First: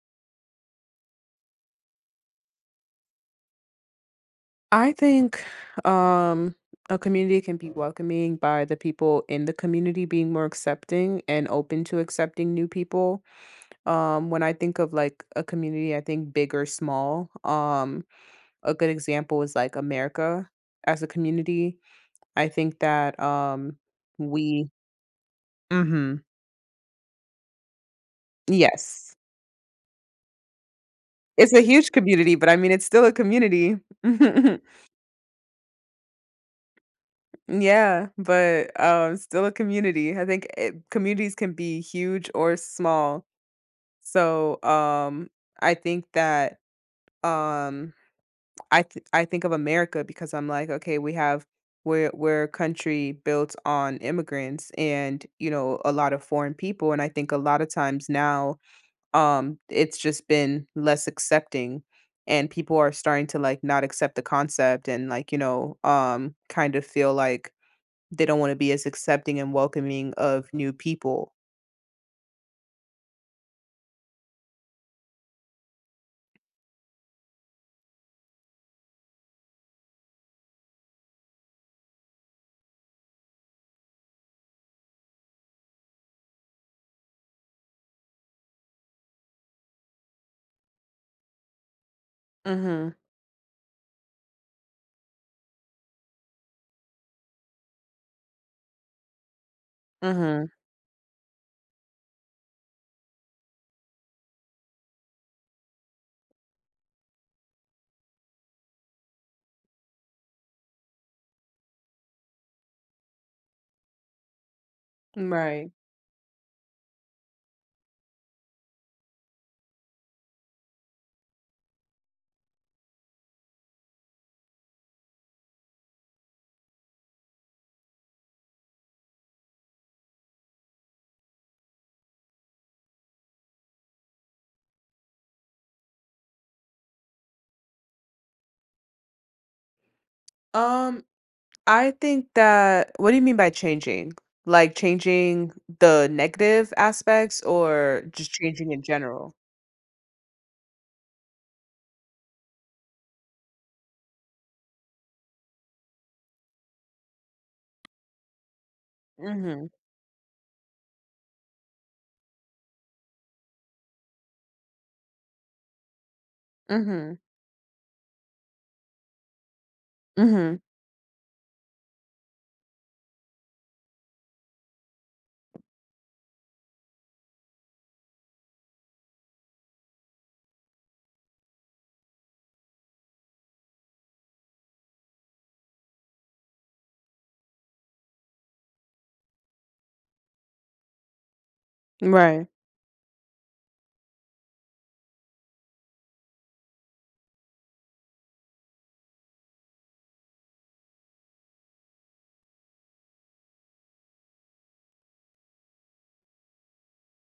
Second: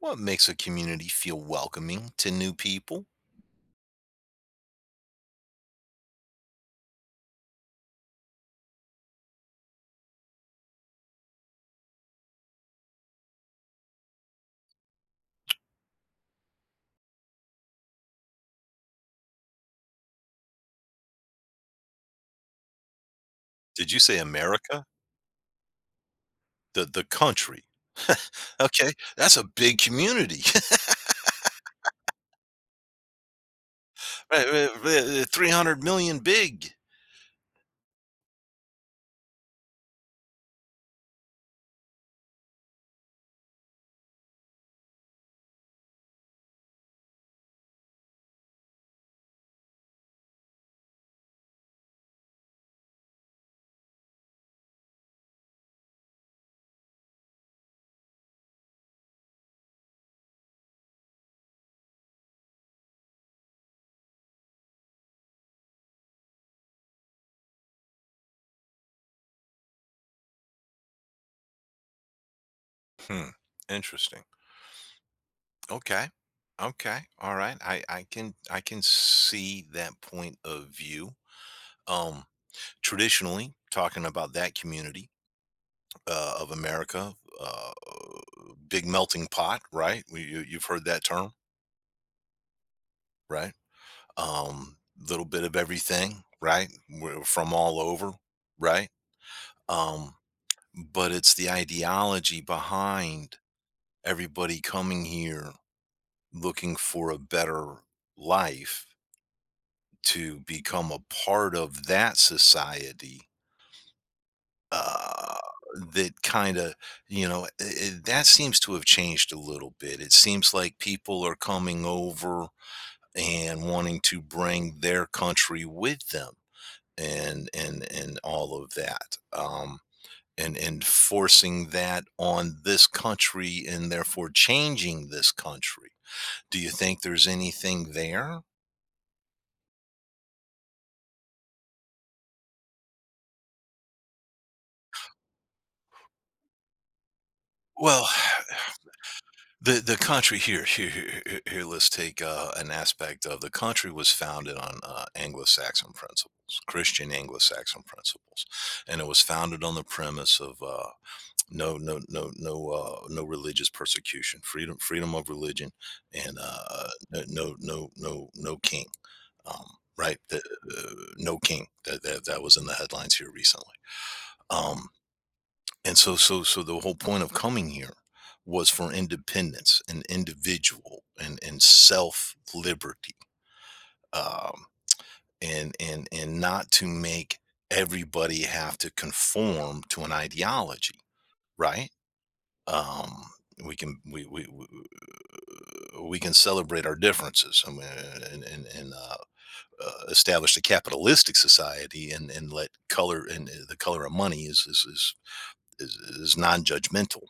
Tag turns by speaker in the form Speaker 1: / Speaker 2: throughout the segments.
Speaker 1: What makes a community feel welcoming to new people?
Speaker 2: I think um, a community can be welcoming by the people in the community being more accepting and open to accepting new people. When I think of like a community, I think big or small. A good example is like America as a community. I think that
Speaker 1: Did you say
Speaker 2: we,
Speaker 1: America?
Speaker 2: hmm
Speaker 1: The country. Okay,
Speaker 2: yes,
Speaker 1: that's a big community.
Speaker 2: it's a huge community, but I mean, it's still a community.
Speaker 1: Right, right, right, 300 million big.
Speaker 2: Yeah, but still a community. I think communities can be huge or small. So I think that um, I think of America because I'm like, okay, we have we're a country built on immigrants and you know a lot of foreign people, and I think a lot of times now it's just been less accepting. And people are starting to like not accept the concept and like, you know, kind of feel like they don't wanna be as accepting and welcoming of new people.
Speaker 1: Hmm. Interesting. Okay. Okay. All right. I can I can see that point of view. Um, Traditionally, talking about that community of America, uh, big melting pot, right? You've heard that term,
Speaker 2: Mhm,
Speaker 1: right? um Little bit of everything, right? We're from all over, right. um
Speaker 2: mhm,
Speaker 1: but it's the ideology behind everybody coming here looking for a better life, to become a part of that society. uh
Speaker 2: right.
Speaker 1: that kind of That seems to have changed a little bit. It seems like people are coming over and wanting to bring their country with them, and all of that, and forcing that on this country and therefore changing this country. Do you think there's anything there?
Speaker 2: Um, I think that what do you mean by changing? Like, changing the negative aspects or
Speaker 1: Well,
Speaker 2: just changing in general?
Speaker 1: the country, let's take an aspect of the country. Was founded on anglo-saxon principles, christian anglo-saxon principles, and it was founded
Speaker 2: Mhm,
Speaker 1: on the premise of no religious persecution, freedom of religion, and
Speaker 2: mhm,
Speaker 1: no king. um right, the,
Speaker 2: mhm,
Speaker 1: no king. That that was in the headlines here recently. um and so the whole point of coming here was for independence and individual and self liberty. um and and not to make everybody have to conform to an ideology, right?
Speaker 2: right,
Speaker 1: um, we can we can celebrate our differences, I mean, and establish a capitalistic society and let color and the color of money is non-judgmental,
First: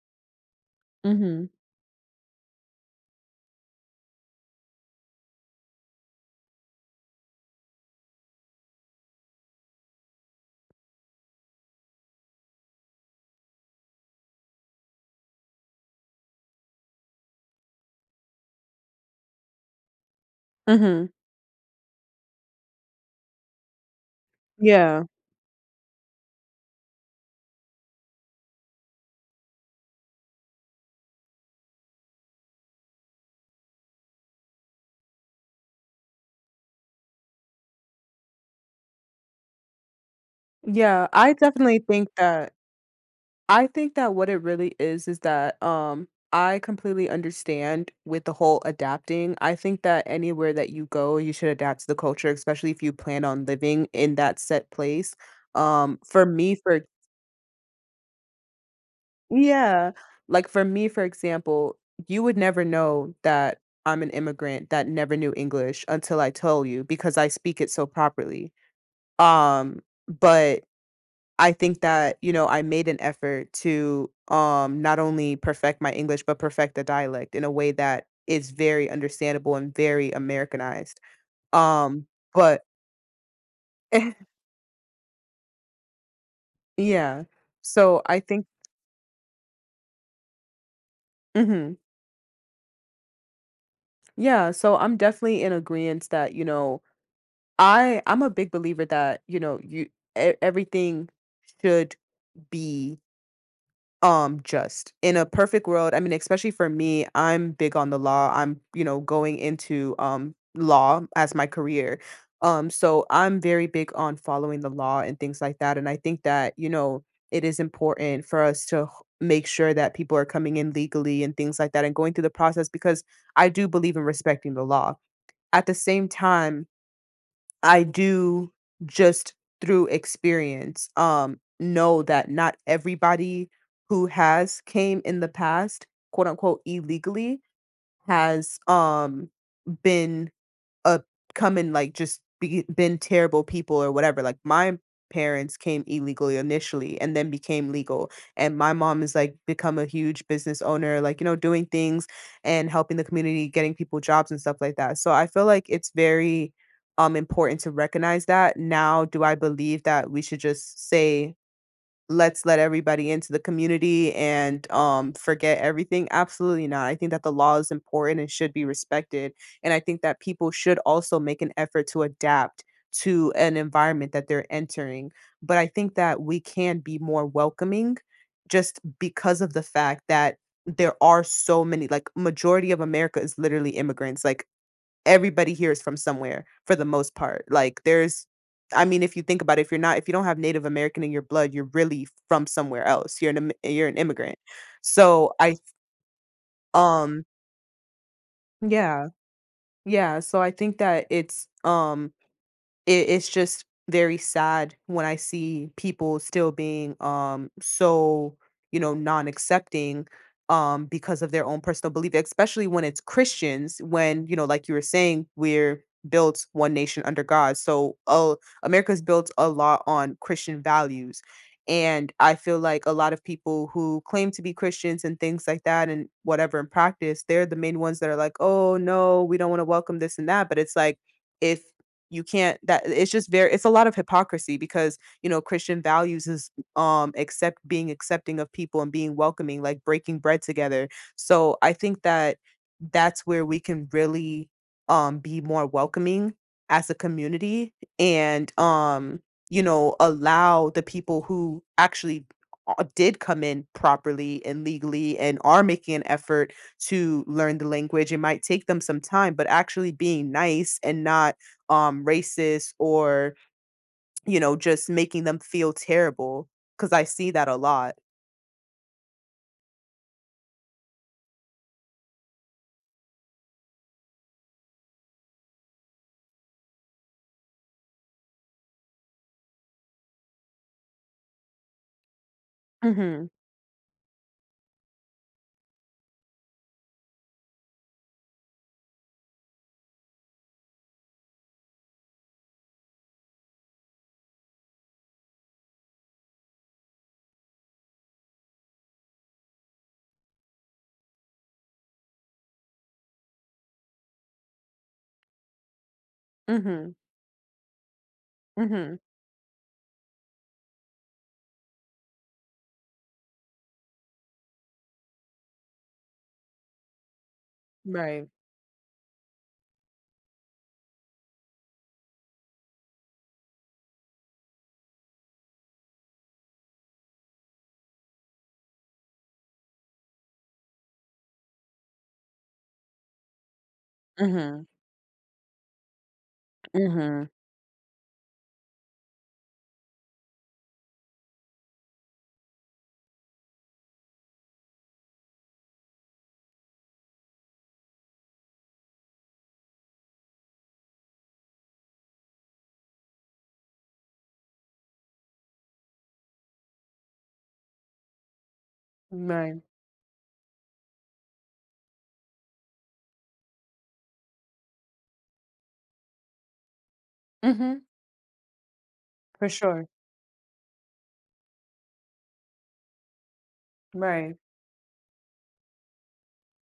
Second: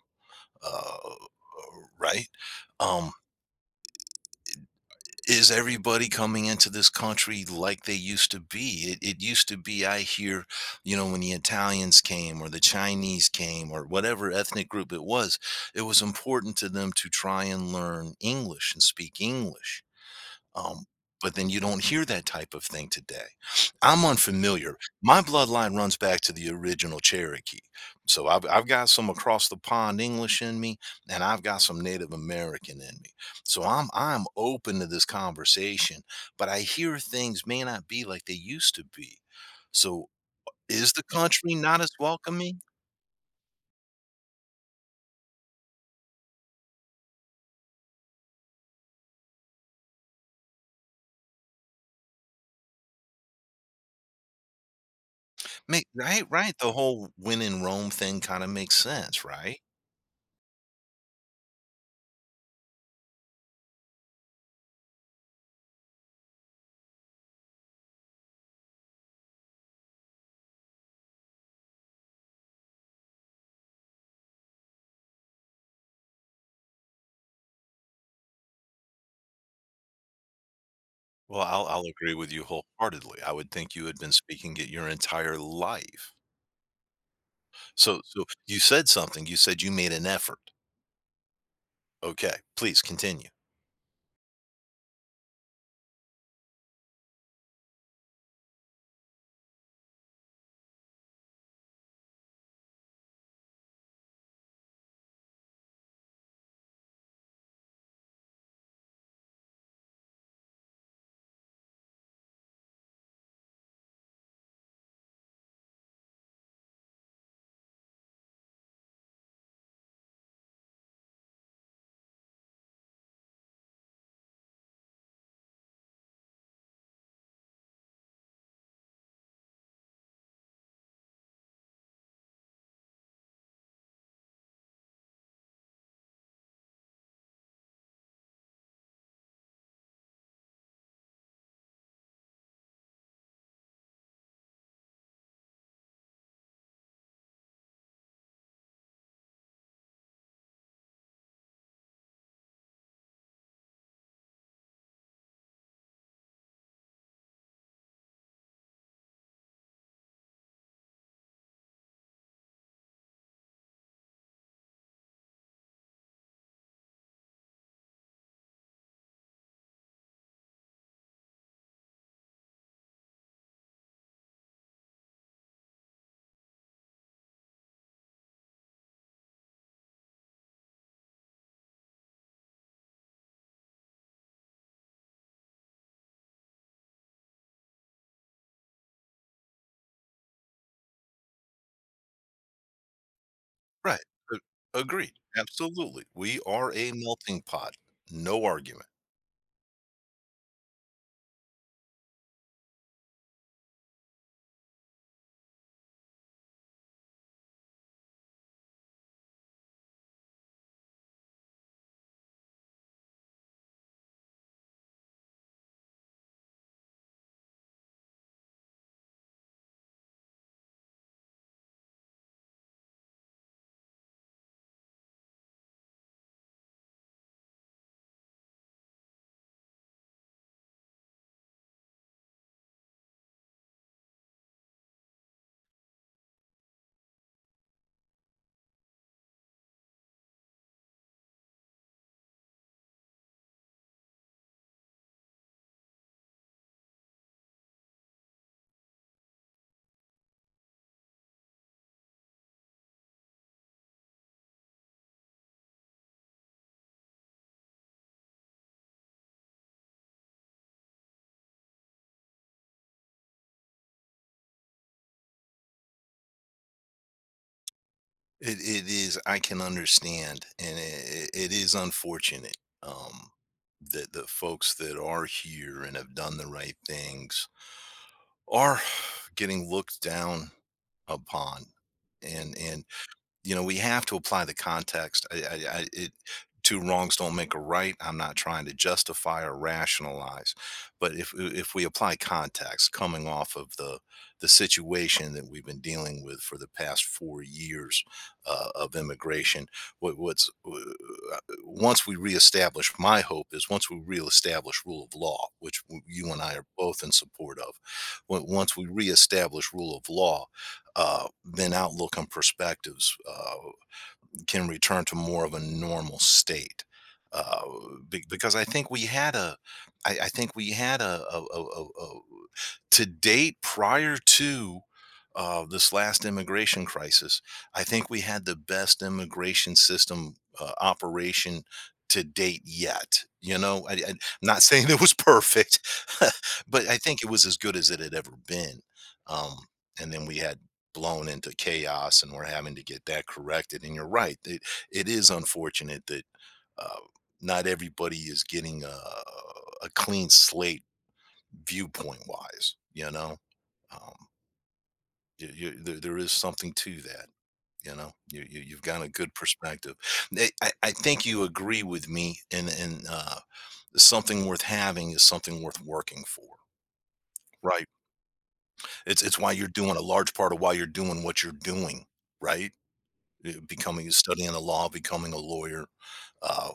Speaker 1: uh,
Speaker 2: mhm,
Speaker 1: right? Um, is everybody coming into this country like they used to be? It used to be, I hear, you know, when the Italians came or the Chinese came or whatever ethnic group it was important to them to try and learn English and speak English. Um,
Speaker 2: mhm,
Speaker 1: but then you don't hear that type of thing today. I'm unfamiliar.
Speaker 2: yeah,
Speaker 1: My bloodline runs back to the original Cherokee. So I've got some across the pond English in me, and I've got some Native American in me. So I'm open to this conversation, but I hear things may not be like they used to be. So is the
Speaker 2: yeah, I
Speaker 1: country
Speaker 2: definitely
Speaker 1: not as
Speaker 2: think that
Speaker 1: welcoming?
Speaker 2: I think that what it really is that I completely understand with the whole adapting. I think that anywhere that you go, you should adapt to the culture, especially if you plan on living in that set place. For
Speaker 1: Right,
Speaker 2: me
Speaker 1: right. The
Speaker 2: for
Speaker 1: whole win in Rome thing kind of makes sense, right?
Speaker 2: yeah, like for me for example, you would never know that I'm an immigrant that never knew English until I told you because I speak it so properly. Um but I think that, you know, I made an effort to not only perfect my English but perfect the dialect in a way that is very understandable and very Americanized.
Speaker 1: Well, I'll
Speaker 2: Um
Speaker 1: agree with you
Speaker 2: but
Speaker 1: wholeheartedly. I would think you had been speaking it your entire life.
Speaker 2: yeah.
Speaker 1: So
Speaker 2: So I
Speaker 1: so
Speaker 2: think
Speaker 1: you said something, you said you made an effort.
Speaker 2: mhm.
Speaker 1: Okay, please continue.
Speaker 2: Yeah, so I'm definitely in agreement that, you know, I'm a big believer that, you know, you everything should be just in a perfect world, I mean, especially for me, I'm big on the law. I'm, you know, going into law as my career. So I'm very big on following the law and things like that. And I think that, you know, it is important for us to make sure that people are coming in legally and things like that and going through the process because I do believe in respecting the law. At the same time, I do just through experience know that not everybody who has came in the past, quote unquote illegally has been uh, come and, like, just be been terrible people or whatever, like, my parents came illegally initially and then became legal, and my mom is, like, become a huge business owner, like, you know, doing things and helping the community, getting people jobs and stuff like that, so I feel like it's very, important to recognize that. Now do I believe that we should just say let's let everybody into the community and forget everything? Absolutely not. I think that the law is important and should be respected. And I think that people should also make an effort to adapt to an environment that they're entering. But I think that we can be more welcoming just because of the fact that there are so many like majority of america is literally immigrants like everybody here is from somewhere for the most part. Like, there's I mean, if you think about it, if you're not if you don't have Native American in your blood, you're really from somewhere else. You're an im you're an
Speaker 1: Right.
Speaker 2: immigrant.
Speaker 1: Agreed.
Speaker 2: So I
Speaker 1: Absolutely. We are a
Speaker 2: um,
Speaker 1: melting pot. No argument.
Speaker 2: yeah, yeah, so I think that it's, It it's just very sad when I see people still being, so, you know, non-accepting, because of their own personal belief, especially when it's Christians, when, you know, like you were saying, we're built one nation under God. So, America's built a lot on Christian values. And I feel like a lot of people who claim to be Christians and things like that and whatever in practice, they're the main ones that are like, "Oh, no, we don't wanna welcome this and that." But it's like, if you can't that it's just very it's a lot of hypocrisy because you know christian values is accept being accepting of people and being welcoming, like breaking bread together. So I think that that's where we can really be more welcoming as a community. And you know, allow the people who actually did come in properly and legally and are making an effort to learn the language. It might take them some time, but actually being nice and not racist or, you know, just making them feel terrible. Because I see that a lot.
Speaker 1: It is, I can understand, and it is unfortunate um that the folks that are here and have done the right things are getting looked down upon, and
Speaker 2: Mhm,
Speaker 1: you know, we have to apply the context. Two wrongs don't make a right. I'm not trying to justify or rationalize, but if we apply context, coming off of the situation that we've been dealing with for the past 4 years of immigration, what, what's w- uh, once we reestablish, my hope is, once we reestablish rule of law, which you and I are
Speaker 2: mhm,
Speaker 1: both in support of. Once we
Speaker 2: mhm,
Speaker 1: reestablish rule of law, then outlook and perspectives can return to more of a normal state. Uh, be-
Speaker 2: right,
Speaker 1: because I think we had I think we had a to date, prior to this last immigration crisis, I think we had the best immigration system operation to date yet. You know, I'm not
Speaker 2: mhm,
Speaker 1: saying it was perfect, but I think
Speaker 2: mhm,
Speaker 1: it was as good as it had ever been. Um, and then we had blown into chaos and we're having to get that corrected, and you're right, it is unfortunate that uh, not everybody is getting a clean slate viewpoint wise, you know. um, there is something to that, you know. You've got a good
Speaker 2: right,
Speaker 1: perspective. I think you agree with me, and something worth having is something worth working for,
Speaker 2: mhm,
Speaker 1: right? It's
Speaker 2: for
Speaker 1: why you're
Speaker 2: sure,
Speaker 1: doing a large part of why you're doing what you're doing, right? Becoming,
Speaker 2: right,
Speaker 1: studying the law, becoming a lawyer. Uh,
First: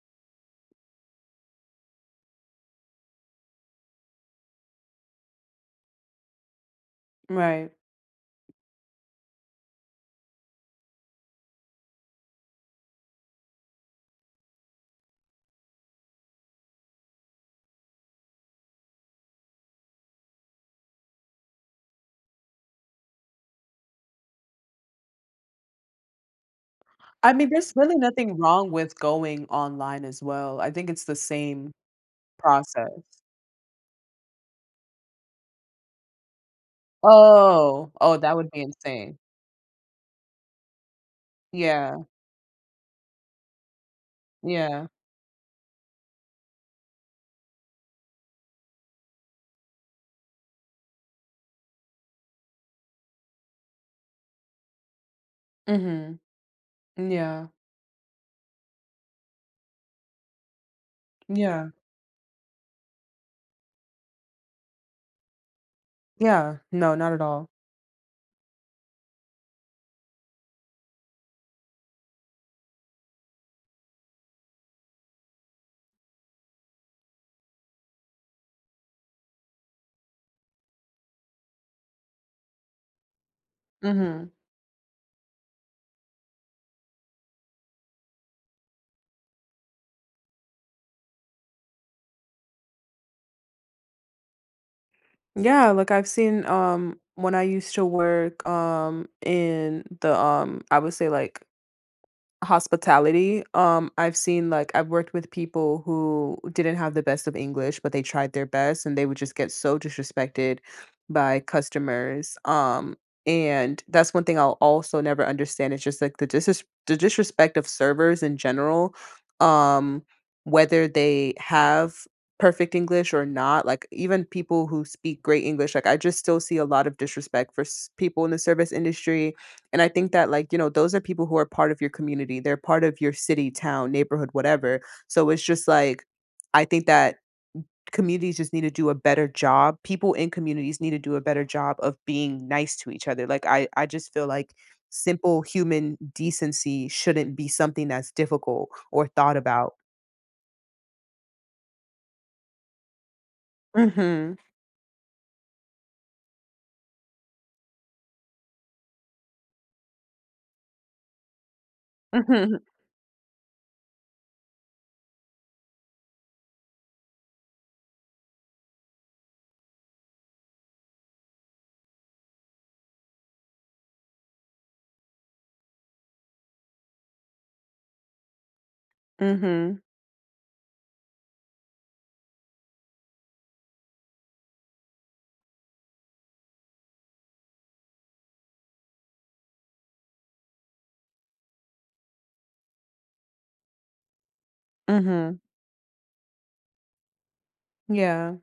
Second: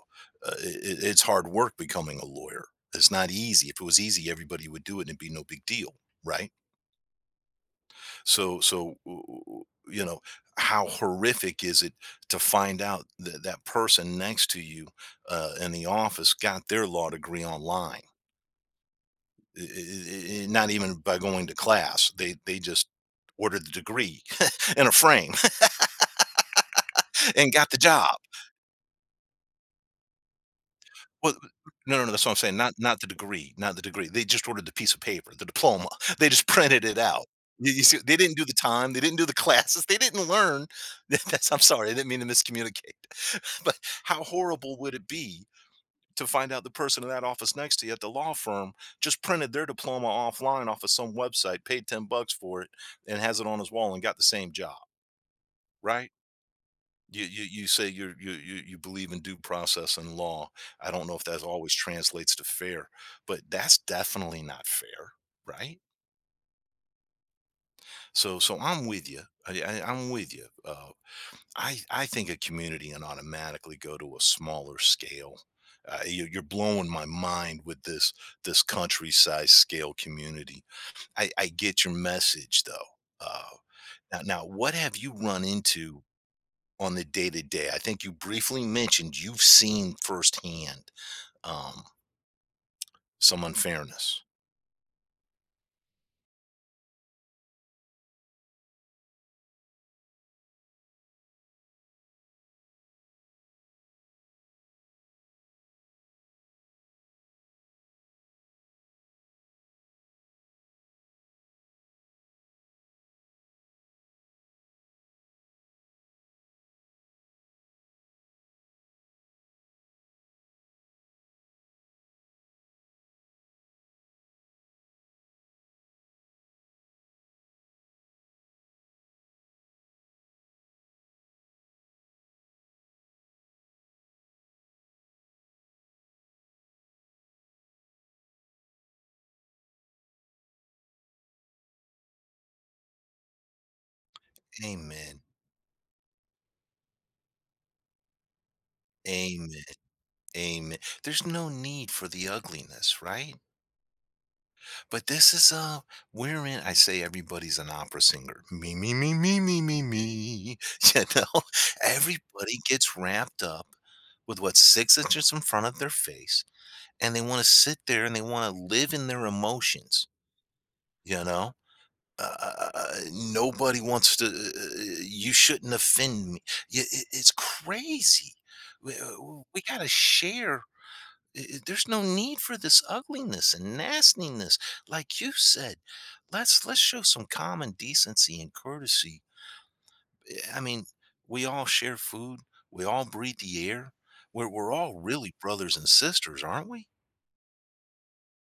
Speaker 1: it's hard work becoming a lawyer. It's not easy. If it was easy, everybody would do it and it'd be no big deal, right?
Speaker 2: right.
Speaker 1: You know, how horrific is it to find out that that person next to you in the office got their law degree online? I- Not even by going to class. They just ordered the degree in a frame
Speaker 2: I mean,
Speaker 1: and got
Speaker 2: there's
Speaker 1: the
Speaker 2: really
Speaker 1: job.
Speaker 2: nothing wrong with going online as well, I think it's the
Speaker 1: Well,
Speaker 2: same
Speaker 1: no, that's what I'm saying,
Speaker 2: process.
Speaker 1: not the degree, not the degree, they just ordered the piece of paper, the diploma, they just printed it out. You
Speaker 2: Oh,
Speaker 1: see
Speaker 2: oh,
Speaker 1: they
Speaker 2: that
Speaker 1: didn't do
Speaker 2: would
Speaker 1: the
Speaker 2: be
Speaker 1: time, they
Speaker 2: insane.
Speaker 1: didn't do the classes, they didn't learn. That's, I'm sorry, I
Speaker 2: Yeah,
Speaker 1: didn't mean to miscommunicate. But how horrible
Speaker 2: yeah,
Speaker 1: would it be to find out the person in that office next to you at the law firm just printed their diploma offline off of some website, paid 10 bucks for it, and has it on his wall and got the same job, right?
Speaker 2: mhm,
Speaker 1: You you
Speaker 2: yeah,
Speaker 1: you say you believe in due process and law. I don't know if that
Speaker 2: yeah,
Speaker 1: always translates to fair, but that's definitely not fair, right?
Speaker 2: yeah, no, not at all,
Speaker 1: So I'm with you. I'm with you. I think a community can automatically go to a smaller scale. You're blowing my mind with this country size scale community. I get your message though. Uh, Now,
Speaker 2: mhm.
Speaker 1: now, what have you run into on the day to day? I think you briefly mentioned you've seen firsthand um, some unfairness.
Speaker 2: Yeah, like I've seen when I used to work in the I would say like hospitality, I've seen, like I've worked with people who didn't have the best of English, but they tried their best and they would just get so disrespected by customers, and that's one thing I'll also never understand. It's just, like, the disrespect of servers in general, um, whether they have perfect English or not, like, even people who speak great English, like, I just still see a lot of disrespect for s people in the service industry, and I think that, like, you know, those are people who are part of your community. They're part of your city, town, neighborhood, whatever. So it's just like, I think that communities just need to do a better job. People in communities need to do a better job of being nice to each other. Like, I just feel like
Speaker 1: Amen.
Speaker 2: simple human decency shouldn't be something that's difficult or thought
Speaker 1: Amen.
Speaker 2: about.
Speaker 1: Amen. There's no need for the ugliness, right?
Speaker 2: Mm-hmm.
Speaker 1: But this is wherein I say everybody's an opera singer. Me. You know,
Speaker 2: Mm-hmm.
Speaker 1: everybody gets wrapped up with what's 6 inches in front of their face, and they want to sit there and they want to live in their emotions, you know? Nobody wants to. You shouldn't offend me. It's crazy. We, uh, we
Speaker 2: Mm-hmm.
Speaker 1: gotta share. There's no need for this ugliness and nastiness, like you said. Let's show some common decency and courtesy. I mean, we all share food. We all breathe the air. We're all really
Speaker 2: Mm-hmm.
Speaker 1: brothers and sisters, aren't we?
Speaker 2: Yeah.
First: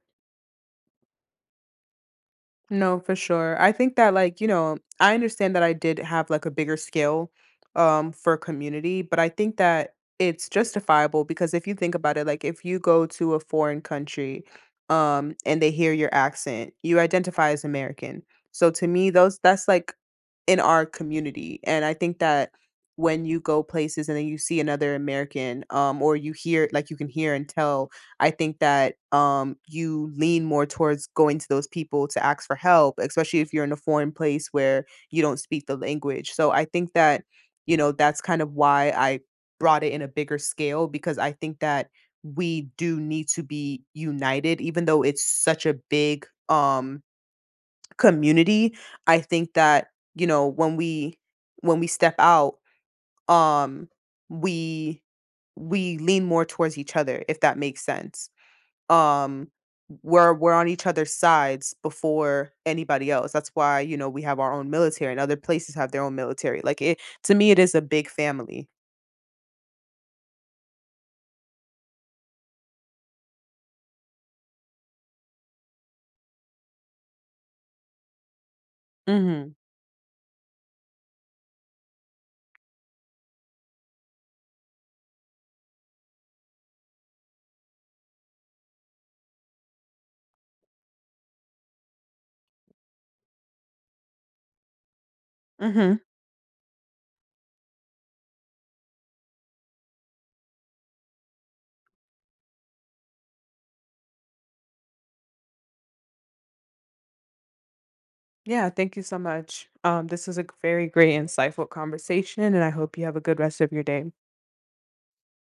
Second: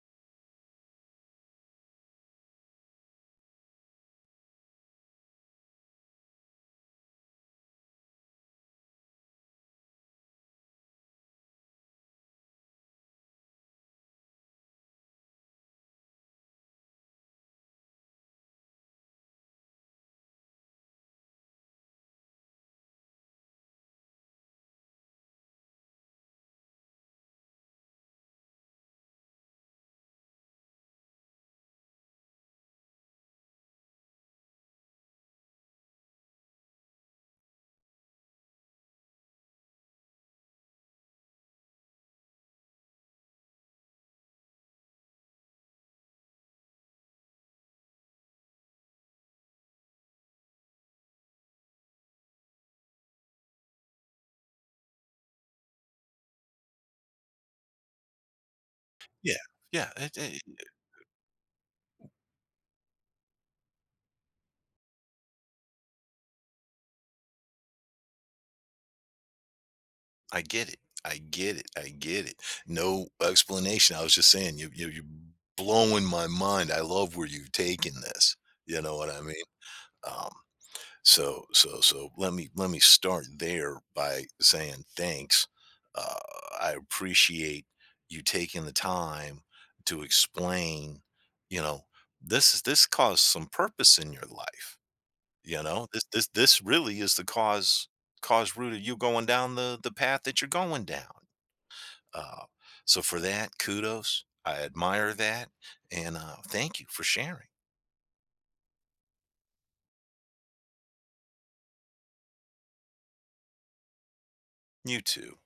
Speaker 2: No, for sure. I think that like, you know, I understand that I did have like a bigger scale for community, but I think that it's justifiable because if you think about it, like if you go to a foreign country and they hear your accent, you identify as American. So to me, those that's like in our community. And I think that when you go places and then you see another American, or you hear like you can hear and tell, I think that you lean more towards going to those people to ask for help, especially if you're in a foreign place where you don't speak the language. So I think that, you know, that's kind of why I brought it in a bigger scale because I think that we do need to be united, even though it's such a big community, I think that, you know, when we step out, um we we lean more towards each other, if that makes sense.
Speaker 1: Yeah.
Speaker 2: Um
Speaker 1: Yeah.
Speaker 2: we're on each other's sides before anybody else. That's why, you know, we have our own military and other places have their own military. Like, it to me it is a big family.
Speaker 1: I get it. I get it. I get it. No explanation. I was just saying, you're blowing my mind. I love where you've taken this. You know what I mean?
Speaker 2: Mhm.
Speaker 1: Um, so let me start there by saying thanks. Uh, I appreciate you taking the time to explain, you know, is this caused some purpose in your life. You know,
Speaker 2: Mhm.
Speaker 1: this really is the cause, cause root of you going down the path that you're going down, uh, so for that, kudos. I admire that, and thank you for sharing.
Speaker 2: Yeah, thank you so much. This was a very great insightful conversation and I hope you have a good rest of your day.
Speaker 1: You too.